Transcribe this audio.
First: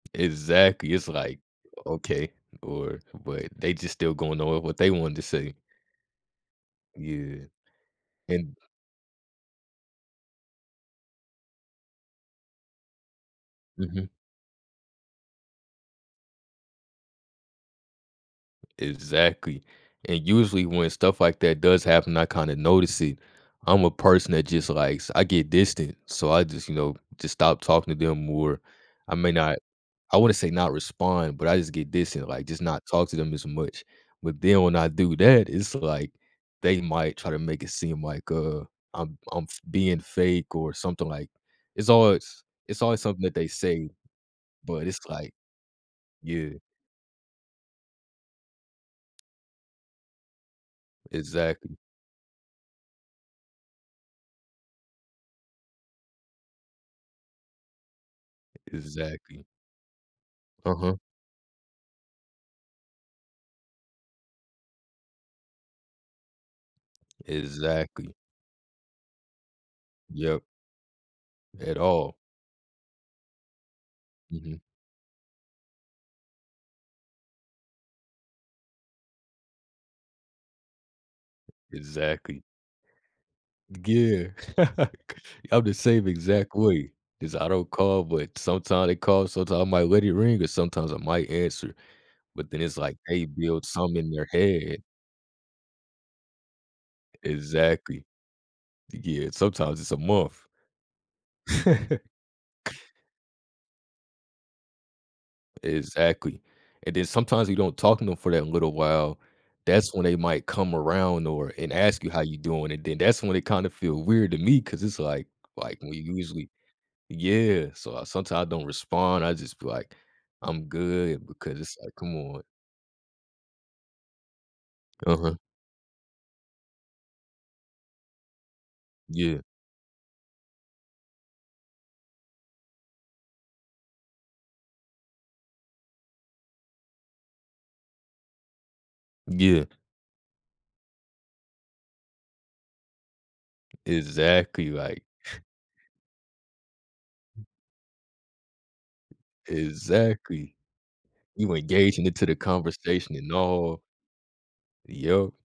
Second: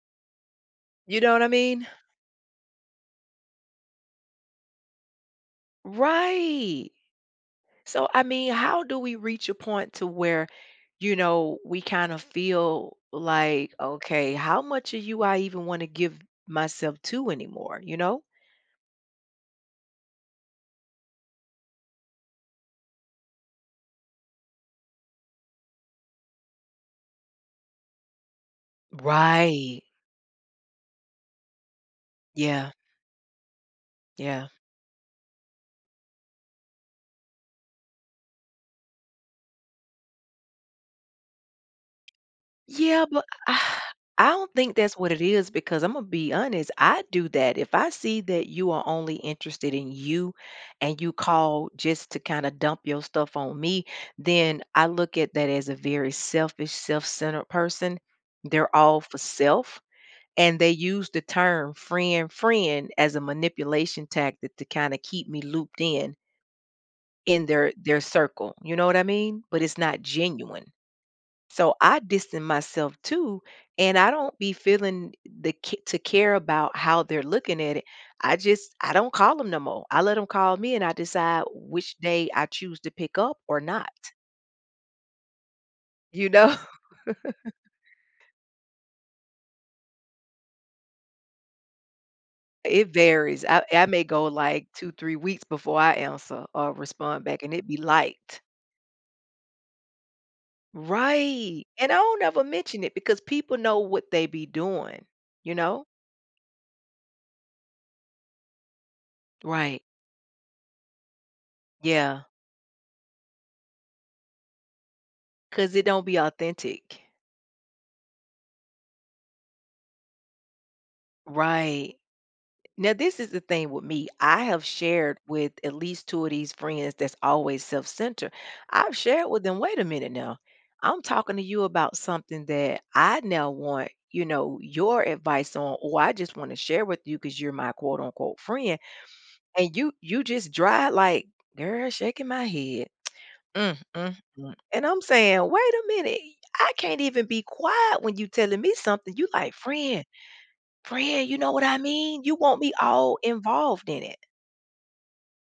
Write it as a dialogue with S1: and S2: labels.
S1: Exactly, it's
S2: You know
S1: like,
S2: what I mean?
S1: "Okay, or" but they just still going over what they wanted to say.
S2: Right.
S1: Yeah.
S2: So, I mean,
S1: An
S2: how do we reach a point to where, you know, we kind of feel like,
S1: Mhm.
S2: "Okay, how much of you I even want to give myself to anymore?" You know?
S1: Exactly, and usually when stuff like that does happen, I kinda notice it. I'm a person that just likes I get distant, so I just, you know, just stop talking to them, or I may not
S2: Right.
S1: I wanna say not respond, but I just get distant, like, just
S2: Yeah.
S1: not talk to them as much. But
S2: Yeah.
S1: then when I do that, it's, like, they might try to make it seem like, uh, I'm I'm f being fake or something, like it's always it's always
S2: Yeah,
S1: something
S2: but
S1: that they say,
S2: I don't think
S1: but
S2: that's
S1: it's,
S2: what it
S1: like
S2: is because Imma be
S1: Yeah.
S2: honest, I do that, if I see that you are only interested in you and you call
S1: Exactly.
S2: just to kinda dump your stuff on me, then I look at that as a very selfish, self-centered person, they're all for
S1: Exactly.
S2: self, and they
S1: Uh-huh.
S2: use the term frien "friend" as a manipulation tactic to kinda keep me looped in in their their
S1: Exactly.
S2: circle, you know what I mean? But it's not
S1: Yep.
S2: genuine. So,
S1: At
S2: I
S1: all.
S2: distance myself too, and I don't be
S1: Mhm.
S2: feeling the c to care about how they're looking at it, I just I don't call 'em no more, I let 'em call me, and I decide which day
S1: Exactly.
S2: I choose to pick up or not.
S1: G yeah. Like, I'm the same
S2: You know?
S1: exact way, 'cause I don't call, but sometime they call, sometime I might let it ring, or sometimes I might answer, but then it's
S2: It
S1: like they
S2: varies, I
S1: build
S2: I
S1: something
S2: may
S1: in
S2: go,
S1: their
S2: like,
S1: head
S2: 2, 3 weeks before I answer or respond back, and it'd be
S1: Exactly.
S2: light.
S1: Yeah, sometimes it's a month.
S2: Right, and I don't ever mention it because people know what they be doing, you know?
S1: Exactly, and then sometimes you don't talk to 'em for that little while,
S2: Right.
S1: that's when they might come around, or and ask you, "How
S2: Yeah.
S1: you doing?" and then that's when it kinda feel weird to me 'cause it's like
S2: 'Cause
S1: like,
S2: it
S1: when
S2: don't be
S1: usually
S2: authentic.
S1: Yeah, so I sometimes don't respond, I just be, like, "I'm good," because it's, like,
S2: Right.
S1: "Come on."
S2: Now this is the thing with me, I have shared
S1: Uh-huh.
S2: with at least 2 of these friends that's always self-centered. I've shared
S1: Yeah.
S2: with them, "Wait a minute now. I'm talking to you about something that I now want, you know, your advice on or I just wanna share with you 'cause you're my quote, unquote, 'friend.'"
S1: Yeah.
S2: And you you just dry like, "Girl, shaking my head. Mm-mm-mm."
S1: Exactly,
S2: And I'm
S1: like
S2: saying, "Wait a minute, y I can't even be quiet when you telling me something." You like, "Friend,
S1: Exactly.
S2: friend, you know
S1: You
S2: what I
S1: engaging
S2: mean?"
S1: into the
S2: You want me
S1: conversation
S2: all
S1: and all.
S2: involved in it.
S1: Yep.